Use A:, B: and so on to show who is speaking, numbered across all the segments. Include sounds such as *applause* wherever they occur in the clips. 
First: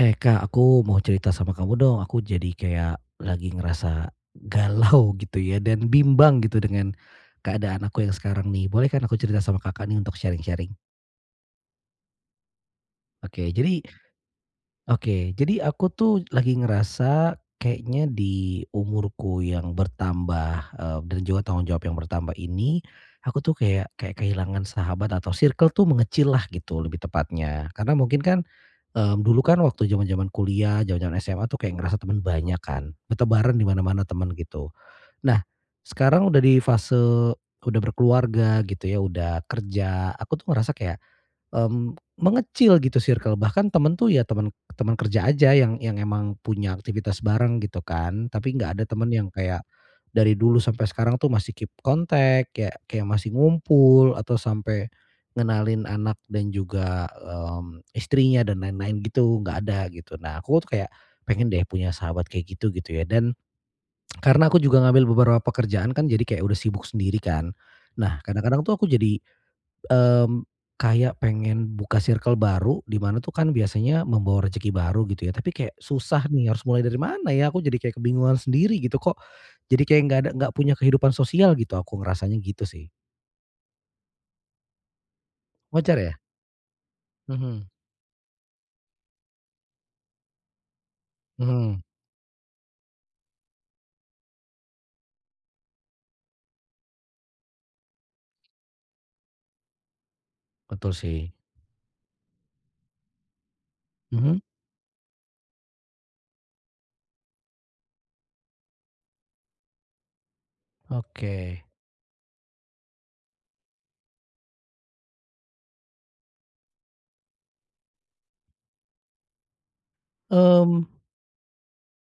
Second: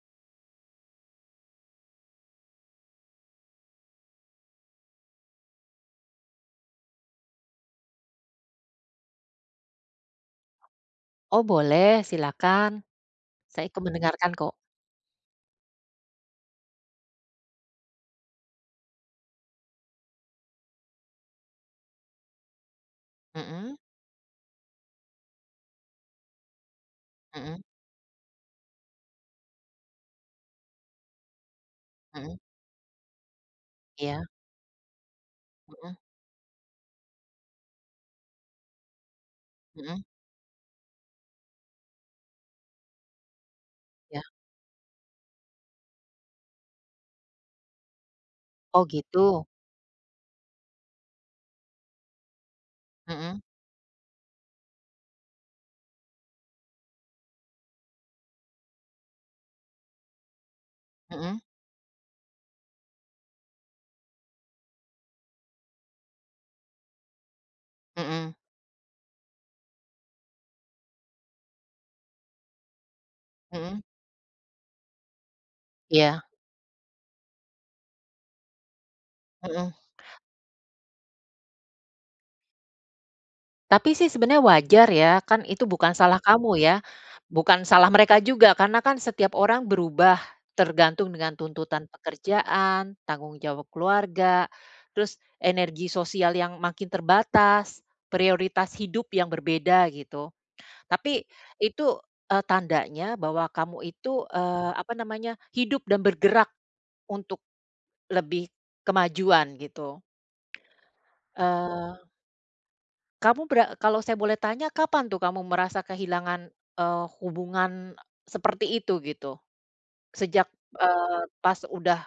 A: Eh Kak, aku mau cerita sama kamu dong. Aku jadi kayak lagi ngerasa galau *laughs* gitu ya dan bimbang gitu dengan keadaan aku yang sekarang nih. Boleh kan aku cerita sama Kakak nih untuk sharing-sharing?
B: Oh boleh, silakan.
A: Oke,
B: Saya ikut
A: jadi
B: mendengarkan kok.
A: Oke, jadi aku tuh lagi ngerasa kayaknya di umurku yang bertambah, dan juga tanggung jawab yang bertambah ini, aku tuh
B: Mhm,
A: kayak kayak kehilangan sahabat atau circle tuh mengecil lah gitu lebih
B: mhm,
A: tepatnya. Karena mungkin kan, dulu kan waktu zaman-zaman kuliah, zaman-zaman SMA tuh kayak ngerasa teman
B: mhm.
A: banyak kan, bertebaran di mana-mana
B: Iya.
A: teman gitu. Nah,
B: Mhm,
A: sekarang udah di fase udah berkeluarga gitu ya, udah
B: mhm.
A: kerja, aku tuh ngerasa kayak mengecil gitu circle, bahkan temen tuh
B: Iya.
A: ya teman teman kerja aja yang emang punya aktivitas bareng gitu kan, tapi nggak ada
B: Oh,
A: temen
B: gitu.
A: yang kayak dari dulu sampai sekarang tuh masih keep kontak, kayak kayak masih
B: Mhm,
A: ngumpul atau sampai ngenalin anak dan juga, istrinya dan lain-lain gitu, nggak ada gitu. Nah aku tuh kayak
B: mhm,
A: pengen deh punya sahabat kayak gitu gitu ya, dan karena aku juga ngambil beberapa pekerjaan kan jadi kayak udah sibuk sendiri kan. Nah
B: mhm,
A: kadang-kadang tuh aku jadi Mmm, kayak pengen buka circle baru, di mana tuh kan
B: mhm.
A: biasanya membawa rezeki baru gitu ya, tapi kayak
B: Iya.
A: susah nih harus mulai dari mana ya, aku jadi kayak kebingungan sendiri gitu, kok
B: Mhm.
A: jadi kayak nggak punya kehidupan sosial gitu, aku ngerasanya gitu sih.
B: Tapi sih sebenarnya wajar ya, kan itu bukan
A: Wajar ya?
B: salah kamu ya, bukan
A: Mhm,
B: salah mereka juga karena kan setiap orang berubah tergantung dengan
A: mhm,
B: tuntutan pekerjaan, tanggung jawab keluarga, terus energi sosial yang makin terbatas, prioritas hidup yang berbeda gitu.
A: betul
B: Tapi
A: sih.
B: itu, tandanya bahwa kamu itu,
A: Mhm,
B: apa namanya, hidup dan bergerak untuk lebih kemajuan gitu.
A: oke.
B: Eee, kamu kalau saya boleh tanya kapan tuh kamu merasa kehilangan, hubungan seperti itu gitu? Sejak,
A: Mmm,
B: pas udah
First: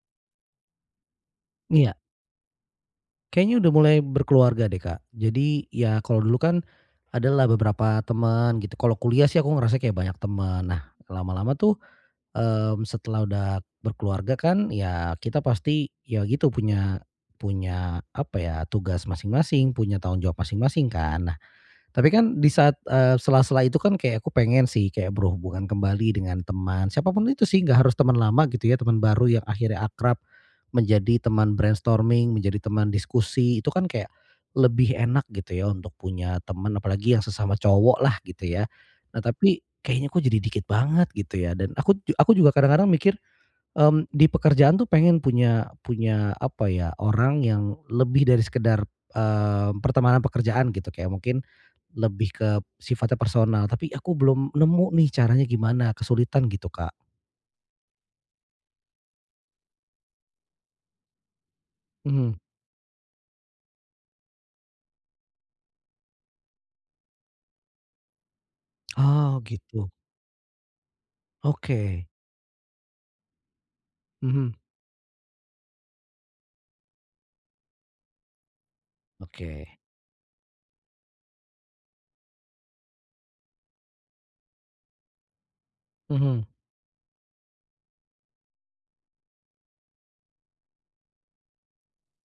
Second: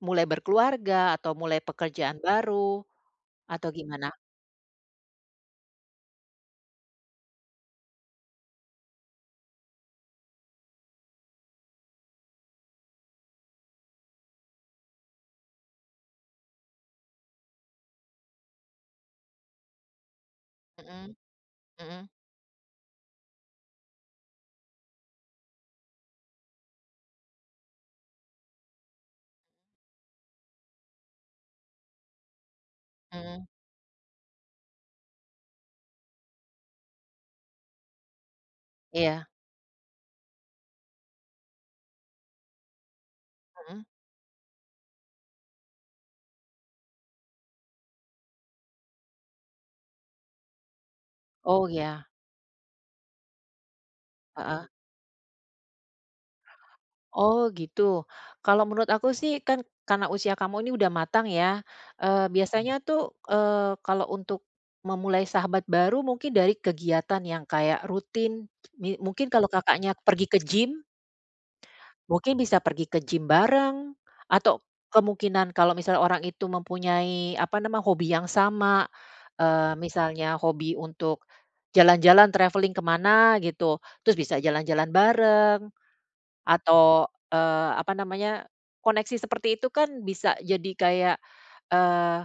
B: mulai berkeluarga atau mulai
A: iya,
B: pekerjaan baru
A: kayaknya
B: atau
A: udah mulai
B: gimana?
A: berkeluarga deh, Kak. Jadi ya kalau dulu kan adalah beberapa teman gitu, kalau kuliah sih aku ngerasa kayak banyak teman. Nah, lama-lama tuh setelah udah berkeluarga kan ya kita pasti ya gitu punya punya apa ya, tugas masing-masing, punya tanggung jawab masing-masing
B: Mhm,
A: kan. Nah
B: mhm,
A: tapi kan di saat, sela-sela itu kan kayak aku pengen sih kayak berhubungan kembali dengan teman, siapapun itu sih, nggak harus teman lama gitu ya, teman baru yang akhirnya akrab, menjadi teman brainstorming, menjadi teman
B: mhm.
A: diskusi, itu kan kayak lebih enak gitu ya untuk punya teman, apalagi yang sesama cowok lah gitu ya. Nah
B: Iya,
A: tapi kayaknya kok jadi dikit banget gitu ya, dan aku juga kadang-kadang mikir,
B: mhm.
A: Di pekerjaan tuh pengen punya punya apa ya, orang yang lebih dari sekedar, pertemanan pekerjaan gitu, kayak mungkin
B: Oh, iya.
A: lebih ke sifatnya personal, tapi aku belum nemu nih caranya gimana, kesulitan gitu, Kak.
B: Oh, gitu. Kalau menurut aku sih kan karena usia kamu ini udah matang ya, Mhm.
A: Mhm.
B: Biasanya tuh, kalau untuk memulai sahabat baru mungkin dari kegiatan yang kayak rutin, mungkin
A: Oh
B: kalau
A: gitu,
B: Kakaknya pergi ke gym,
A: oke.
B: mungkin bisa pergi ke gym bareng,
A: Mhm,
B: atau kemungkinan kalau misalnya orang itu mempunyai apa nama, hobi yang sama,
A: oke.
B: misalnya hobi untuk jalan-jalan traveling kemana gitu, terus bisa jalan-jalan bareng.
A: Mhm.
B: Atau, apa namanya, koneksi seperti itu kan bisa jadi kayak, eee,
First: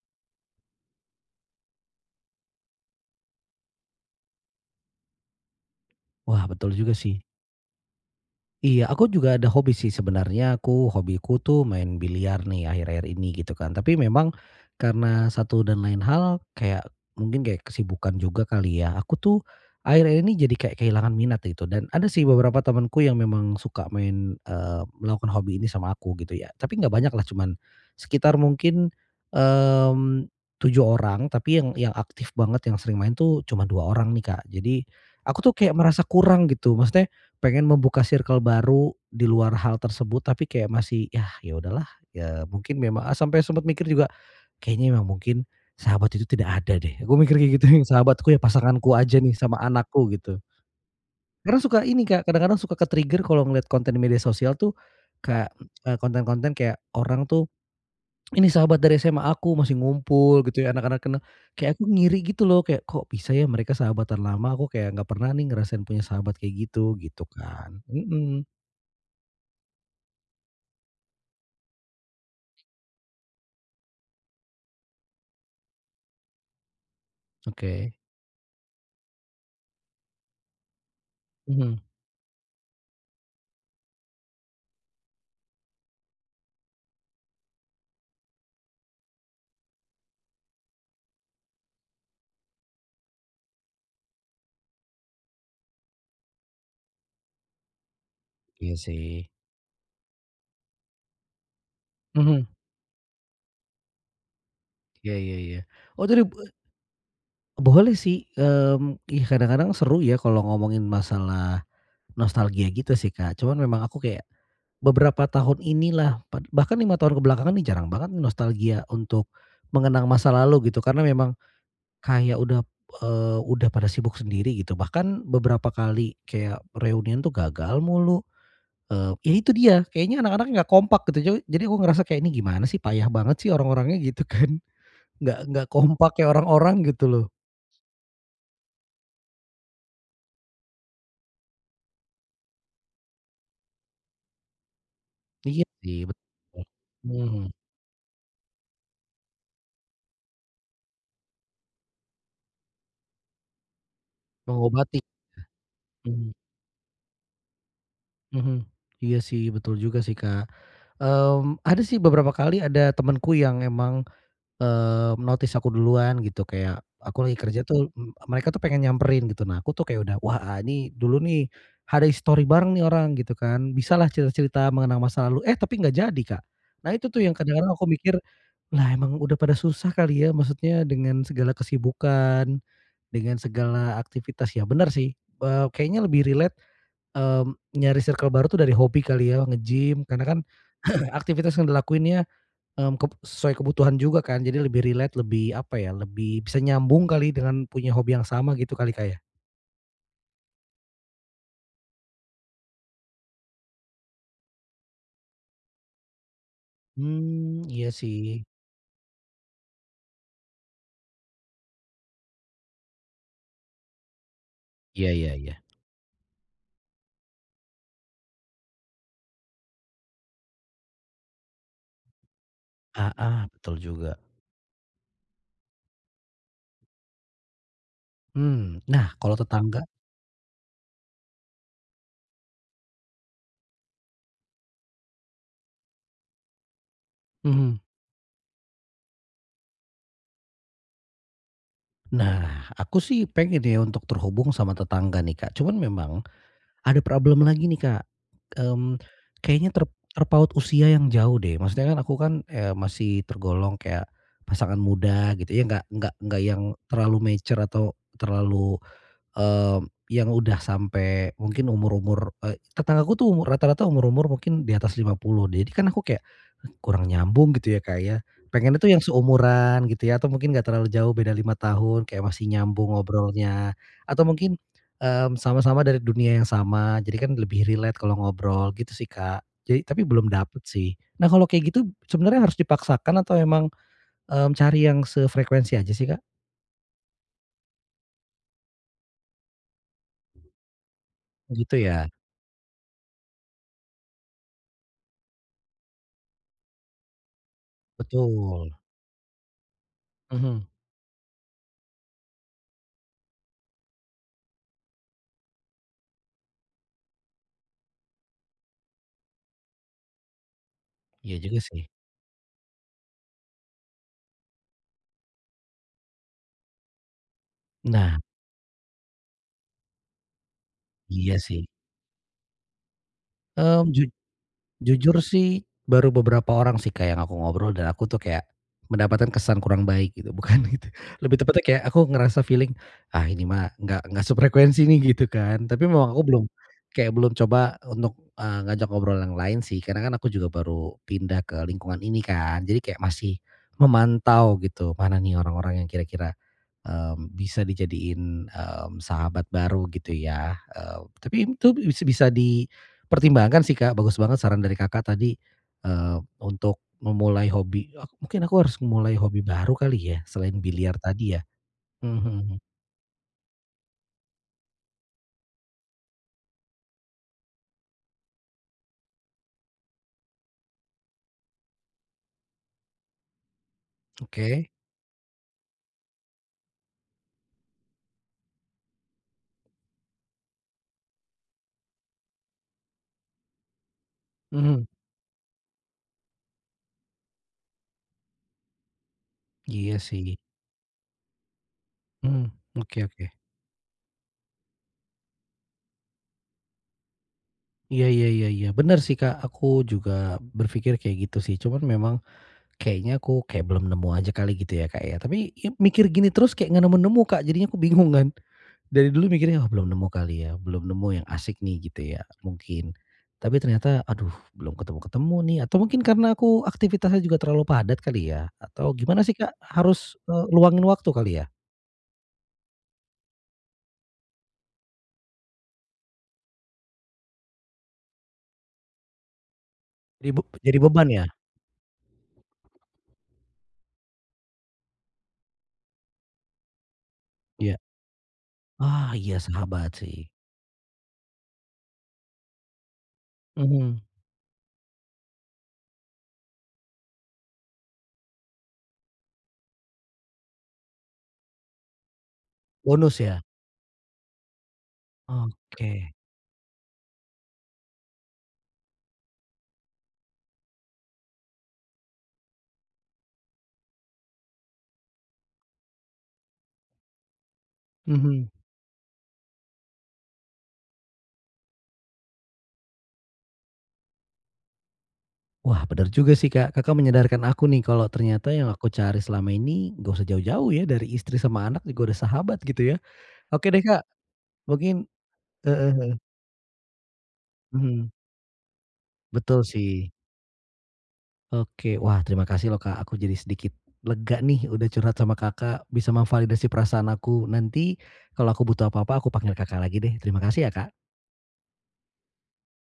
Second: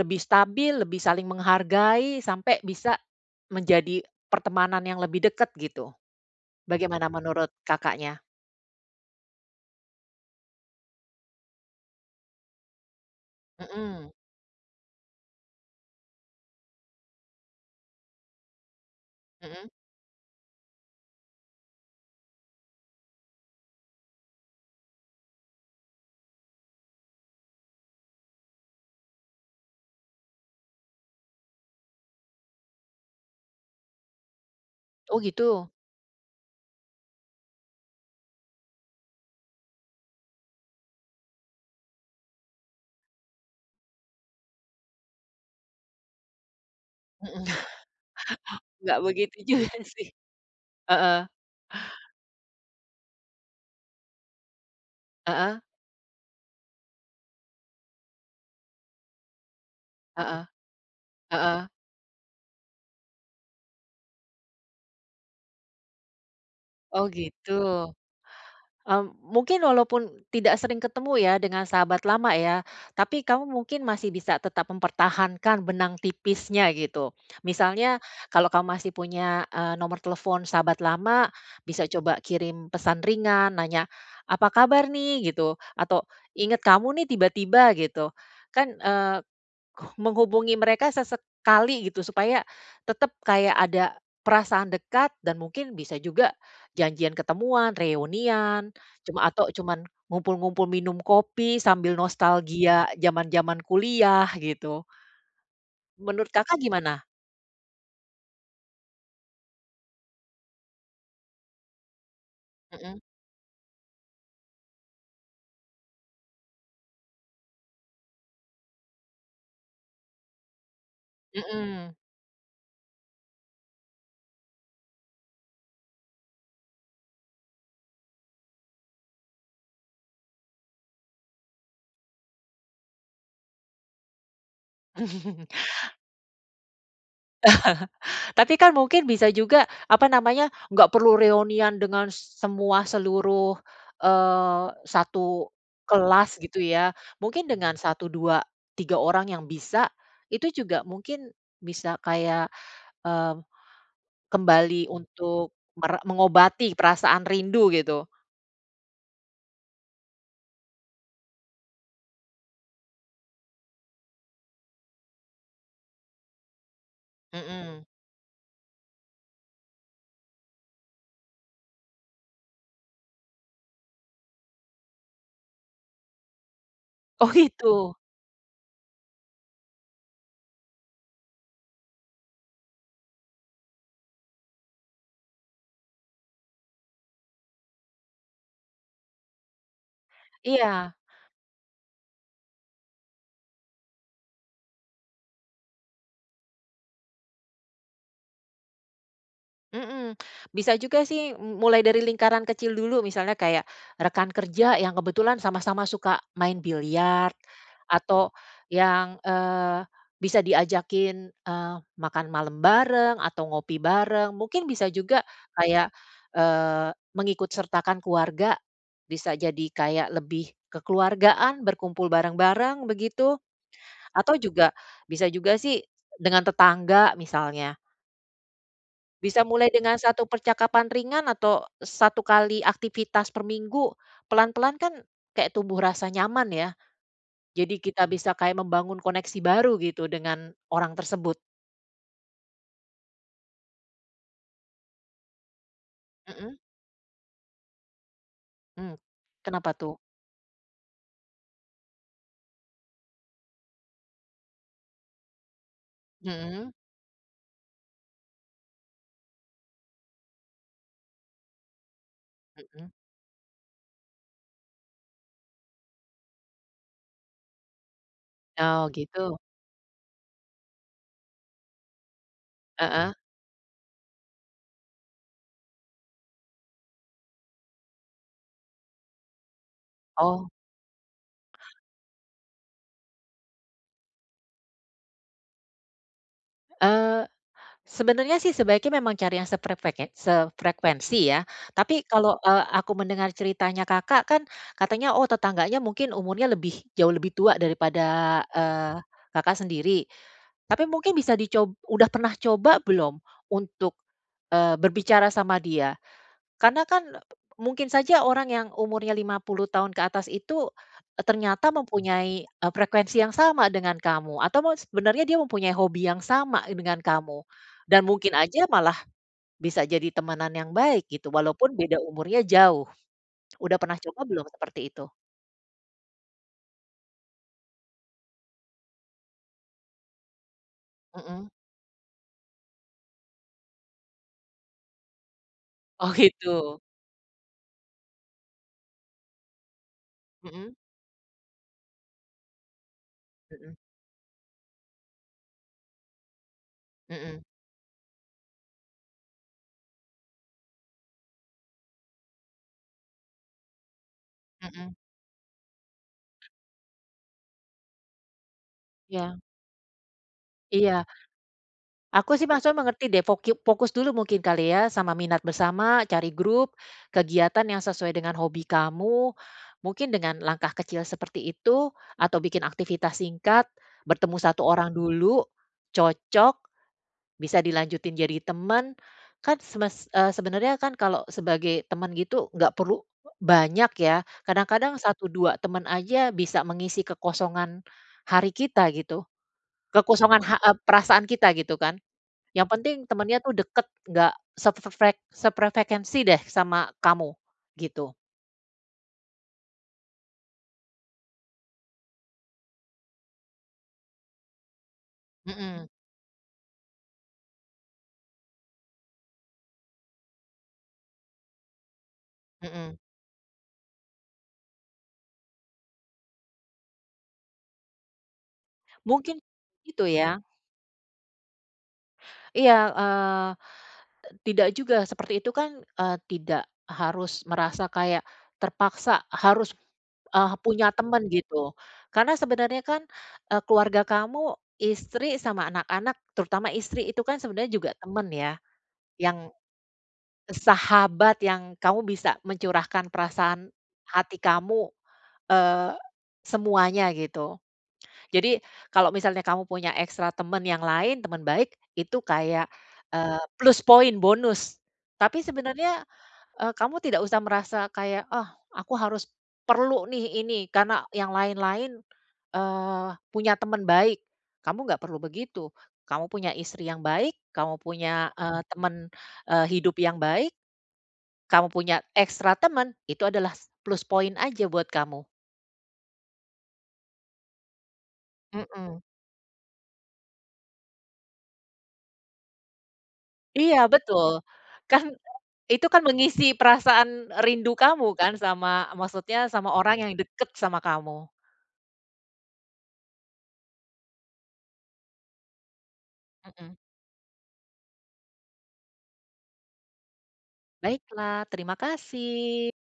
B: lebih stabil, lebih saling menghargai, sampai bisa menjadi pertemanan yang lebih dekat gitu.
A: Wah betul juga
B: Bagaimana
A: sih.
B: menurut Kakaknya?
A: Iya, aku juga ada hobi sih sebenarnya, aku hobiku tuh main biliar nih akhir-akhir ini gitu kan. Tapi
B: Mhm,
A: memang karena satu dan lain hal kayak mungkin kayak kesibukan juga kali ya, aku tuh
B: mhm.
A: akhir-akhir ini jadi kayak kehilangan minat gitu, dan ada sih beberapa temanku yang memang suka main, melakukan hobi ini sama aku gitu ya. Tapi nggak banyak lah, cuman sekitar mungkin, mmm, 7 orang, tapi yang aktif banget yang sering main tuh cuma 2 orang nih, Kak. Jadi
B: Oh,
A: aku tuh
B: gitu?
A: kayak merasa kurang gitu, maksudnya pengen membuka circle baru di luar hal tersebut, tapi kayak masih, ya ya udahlah. Ya mungkin memang ah, sampai sempat mikir juga, "Kayaknya memang mungkin sahabat itu tidak ada deh." Aku mikir
B: Mhm.
A: kayak gitu,
B: *laughs*
A: "Yang sahabatku ya pasanganku
B: Nggak
A: aja nih
B: begitu
A: sama
B: juga
A: anakku,"
B: sih.
A: gitu. Karena suka ini Kak, kadang-kadang suka ke-trigger kalau ngeliat konten di media sosial tuh kayak,
B: Heeh,
A: konten-konten kayak orang tuh, "Ini sahabat dari SMA aku masih
B: heeh,
A: ngumpul," gitu ya, anak-anak kenal,
B: heeh, heeh.
A: kayak aku ngiri gitu loh, kayak, "Kok bisa ya mereka sahabatan lama, aku kayak nggak pernah nih ngerasain punya sahabat kayak gitu,"
B: Oh,
A: gitu
B: gitu.
A: kan. Mhm.
B: Mungkin walaupun tidak sering ketemu ya dengan sahabat lama ya, tapi kamu mungkin masih bisa tetap mempertahankan benang tipisnya gitu.
A: Oke,
B: Misalnya kalau kamu masih punya, nomor telepon sahabat lama,
A: mhm.
B: bisa coba kirim pesan ringan, nanya, "Apa kabar nih?" Gitu, atau, "Inget kamu nih tiba-tiba," gitu. Kan, menghubungi mereka sesekali gitu supaya tetap kayak ada perasaan dekat dan mungkin bisa juga janjian ketemuan, reunian,
A: Iya
B: cuma
A: sih.
B: atau cuman ngumpul-ngumpul minum kopi sambil
A: Mhm,
B: nostalgia zaman-zaman kuliah gitu.
A: iya iya iya. Oh jadi
B: Menurut Kakak gimana?
A: boleh sih, ih kadang-kadang seru ya kalau ngomongin masalah nostalgia gitu
B: Mhm,
A: sih, Kak. Cuman memang aku kayak beberapa tahun inilah, bahkan 5 tahun ke belakangan nih jarang banget nostalgia untuk mengenang masa lalu gitu. Karena memang
B: mhm.
A: kayak udah, udah pada sibuk sendiri gitu. Bahkan beberapa kali kayak reunian tuh gagal mulu. Ya itu dia, kayaknya anak-anaknya nggak kompak gitu. Jadi aku ngerasa kayak, "Ini gimana sih, payah banget sih orang-orangnya," gitu kan. *laughs* Nggak
B: *laughs*
A: nggak kompak kayak orang-orang gitu loh.
B: Tapi kan mungkin bisa juga, apa namanya, nggak perlu reunian dengan semua seluruh, eee, satu
A: Iya sih, betul.
B: kelas gitu ya.
A: Mhm,
B: Mungkin dengan satu 2 3 orang yang bisa, itu juga mungkin bisa kayak, eee, kembali
A: mengobati.
B: untuk
A: Mhm,
B: mengobati perasaan rindu gitu.
A: mhm. Iya sih, betul juga sih, Kak. Ada sih beberapa kali ada temenku yang emang notice aku duluan gitu, kayak aku lagi kerja
B: Mhm.
A: tuh, mereka tuh pengen nyamperin gitu. Nah aku tuh kayak udah, "Wah, ah, ini dulu nih ada history bareng nih orang," gitu kan. Bisalah cerita-cerita mengenang masa lalu, eh tapi nggak jadi, Kak. Nah itu tuh
B: Oh,
A: yang
B: gitu?
A: kadang-kadang aku mikir, "Lah emang udah pada susah kali ya?" Maksudnya dengan segala kesibukan, dengan segala aktivitas. Ya bener sih, kayaknya lebih relate, nyari circle baru tuh dari hobi kali ya, nge-gym, karena kan
B: Iya.
A: aktivitas yang dilakuinnya Mmm, kep sesuai kebutuhan juga kan, jadi lebih relate, lebih apa ya, lebih bisa nyambung kali dengan punya hobi yang sama gitu kali, Kak, ya?
B: Mhm, bisa juga sih mulai dari lingkaran kecil dulu misalnya kayak rekan kerja yang kebetulan sama-sama suka main biliar
A: Iya sih.
B: atau yang, bisa diajakin, makan malam bareng atau ngopi bareng. Mungkin bisa
A: Iya
B: juga
A: iya iya.
B: kayak, eee, mengikut sertakan keluarga, bisa jadi kayak lebih kekeluargaan, berkumpul bareng-bareng begitu,
A: Heeh, betul juga.
B: atau juga bisa juga sih dengan tetangga misalnya.
A: Nah kalau
B: Bisa mulai
A: tetangga,
B: dengan satu percakapan ringan atau satu kali aktivitas per minggu, pelan-pelan kan kayak tumbuh rasa nyaman ya.
A: mhm.
B: Jadi kita bisa kayak membangun koneksi baru gitu dengan orang tersebut.
A: Nah, aku sih pengen ya untuk terhubung sama tetangga nih, Kak, cuman memang
B: Mhm,
A: ada problem lagi nih, Kak,
B: mmm.
A: mmm, kayaknya
B: Kenapa tuh?
A: terpaut usia yang jauh deh, maksudnya kan aku kan, masih tergolong kayak pasangan muda gitu ya, nggak yang
B: Mhm,
A: terlalu mature atau terlalu yang udah sampai mungkin umur-umur,
B: mhm.
A: tetanggaku tuh umur, rata-rata umur-umur mungkin di atas 50. Jadi kan aku kayak, "Eh, kurang nyambung gitu ya, Kak, ya. Pengennya
B: Oh,
A: tuh yang
B: gitu?
A: seumuran gitu ya, atau mungkin nggak terlalu jauh, beda 5 tahun kayak masih nyambung
B: Heeh.
A: ngobrolnya. Atau mungkin, sama-sama dari dunia yang sama jadi kan lebih relate kalau ngobrol gitu sih, Kak. Jadi tapi belum
B: Oh.
A: dapet sih. Nah kalau kayak gitu sebenarnya harus dipaksakan atau emang, cari yang sefrekuensi aja sih, Kak?
B: eee Sebenarnya sih sebaiknya memang cari yang sefrekuensi ya,
A: Gitu
B: tapi
A: ya?
B: kalau, aku mendengar ceritanya Kakak kan katanya, oh tetangganya mungkin umurnya lebih jauh lebih tua daripada,
A: Betul.
B: eee, Kakak sendiri.
A: Mhm.
B: Tapi mungkin bisa udah pernah coba belum untuk, berbicara sama dia? Karena kan, mungkin saja orang yang umurnya 50 tahun ke atas itu,
A: Iya juga
B: ternyata
A: sih.
B: mempunyai, frekuensi yang sama dengan kamu, atau mau sebenarnya dia mempunyai hobi yang sama dengan kamu, dan
A: Nah,
B: mungkin aja malah bisa jadi temanan yang baik gitu,
A: iya sih.
B: walaupun beda umurnya jauh. Udah
A: Mmm,
B: pernah
A: ju
B: coba belum seperti itu?
A: jujur sih baru beberapa orang sih Kak, yang aku ngobrol, dan aku tuh kayak mendapatkan kesan kurang baik gitu, *laughs* bukan gitu. Lebih
B: Mhm.
A: tepatnya kayak aku ngerasa feeling, "Ah, ini mah nggak sefrekuensi nih," gitu kan. Tapi memang
B: Oh,
A: aku belum
B: gitu.
A: kayak belum coba untuk, ngajak ngobrol yang lain sih, karena kan aku juga
B: Mhm,
A: baru pindah ke lingkungan ini kan. Jadi kayak masih
B: mhm,
A: memantau gitu, mana nih orang-orang yang kira-kira
B: mhm,
A: bisa dijadiin, sahabat baru gitu ya, tapi itu bisa dipertimbangkan sih, Kak, bagus banget saran dari
B: mhm.
A: Kakak tadi, untuk memulai hobi mungkin aku harus memulai
B: Iya,
A: hobi baru kali ya selain biliar
B: iya.
A: tadi ya? Mhm
B: Aku
A: mhm,
B: sih
A: mhm.
B: maksudnya mengerti deh, fokus dulu mungkin kali ya sama minat bersama, cari grup, kegiatan yang sesuai dengan hobi kamu. Mungkin dengan langkah kecil seperti itu, atau bikin aktivitas singkat, bertemu satu
A: Oke,
B: orang dulu, cocok, bisa dilanjutin jadi teman. Kan sebenarnya kan kalau sebagai teman gitu nggak perlu banyak ya,
A: mhm,
B: kadang-kadang satu 2 teman aja bisa mengisi kekosongan hari kita gitu,
A: iya sih,
B: kekosongan perasaan kita gitu kan.
A: mhm,
B: Yang penting
A: oke oke,
B: temennya tuh deket, nggak sefrek sefrekuensi deh sama kamu,
A: iya
B: gitu.
A: iya iya iya, bener sih, Kak, aku juga berpikir kayak gitu sih, cuman memang kayaknya aku kayak belum nemu aja kali gitu ya, Kak, ya, tapi ya
B: Mhm,
A: mikir gini terus kayak nggak nemu-nemu, Kak, jadinya aku bingung kan. Dari dulu mikirnya, "Oh, belum nemu kali ya, belum nemu yang asik nih," gitu ya, mungkin.
B: mhm.
A: Tapi ternyata, aduh, belum ketemu-ketemu nih, atau mungkin karena aku aktivitasnya juga terlalu padat kali ya? Atau gimana sih,
B: Mungkin
A: Kak?
B: itu
A: Harus,
B: ya.
A: luangin waktu kali ya?
B: Iya, eee, tidak juga seperti itu kan, tidak harus merasa kayak terpaksa harus,
A: Jadi be jadi
B: punya
A: beban
B: temen
A: ya?
B: gitu. Karena sebenarnya kan, keluarga kamu, istri sama anak-anak, terutama istri itu kan sebenarnya
A: Iya.
B: juga temen ya,
A: Ah, iya
B: yang
A: sahabat sih.
B: sahabat yang kamu bisa mencurahkan perasaan
A: Mhm.
B: hati kamu Eee, semuanya gitu. Jadi kalau misalnya kamu punya ekstra temen yang lain, temen baik, itu kayak,
A: Bonus ya?
B: plus poin, bonus. Tapi
A: Oke.
B: sebenarnya, kamu tidak usah merasa kayak, "Ah, aku harus perlu nih ini, karena yang lain-lain, punya temen baik." Kamu nggak perlu begitu. Kamu punya istri yang baik, kamu punya,
A: Mhm.
B: temen, hidup yang baik, kamu punya ekstra temen, itu adalah plus poin aja buat kamu.
A: Wah, bener juga sih, Kak. Kakak menyadarkan aku nih, kalau ternyata yang aku
B: Mhm.
A: cari selama ini nggak usah jauh-jauh ya, dari istri sama anak juga udah sahabat gitu ya. Oke
B: Iya,
A: deh, Kak,
B: betul. Kan
A: mungkin
B: itu
A: heeh
B: kan
A: heeh.
B: mengisi perasaan rindu kamu
A: Mhm.
B: kan sama maksudnya
A: Betul
B: sama orang, mhm,
A: sih.
B: yang deket sama kamu.
A: Oke, wah terima kasih loh Kak, aku jadi sedikit lega nih udah curhat sama Kakak, bisa memvalidasi
B: Mhm.
A: perasaan aku. Nanti kalau aku butuh apa-apa aku panggil Kakak lagi deh. Terima kasih ya Kak.
B: Baiklah, terima kasih.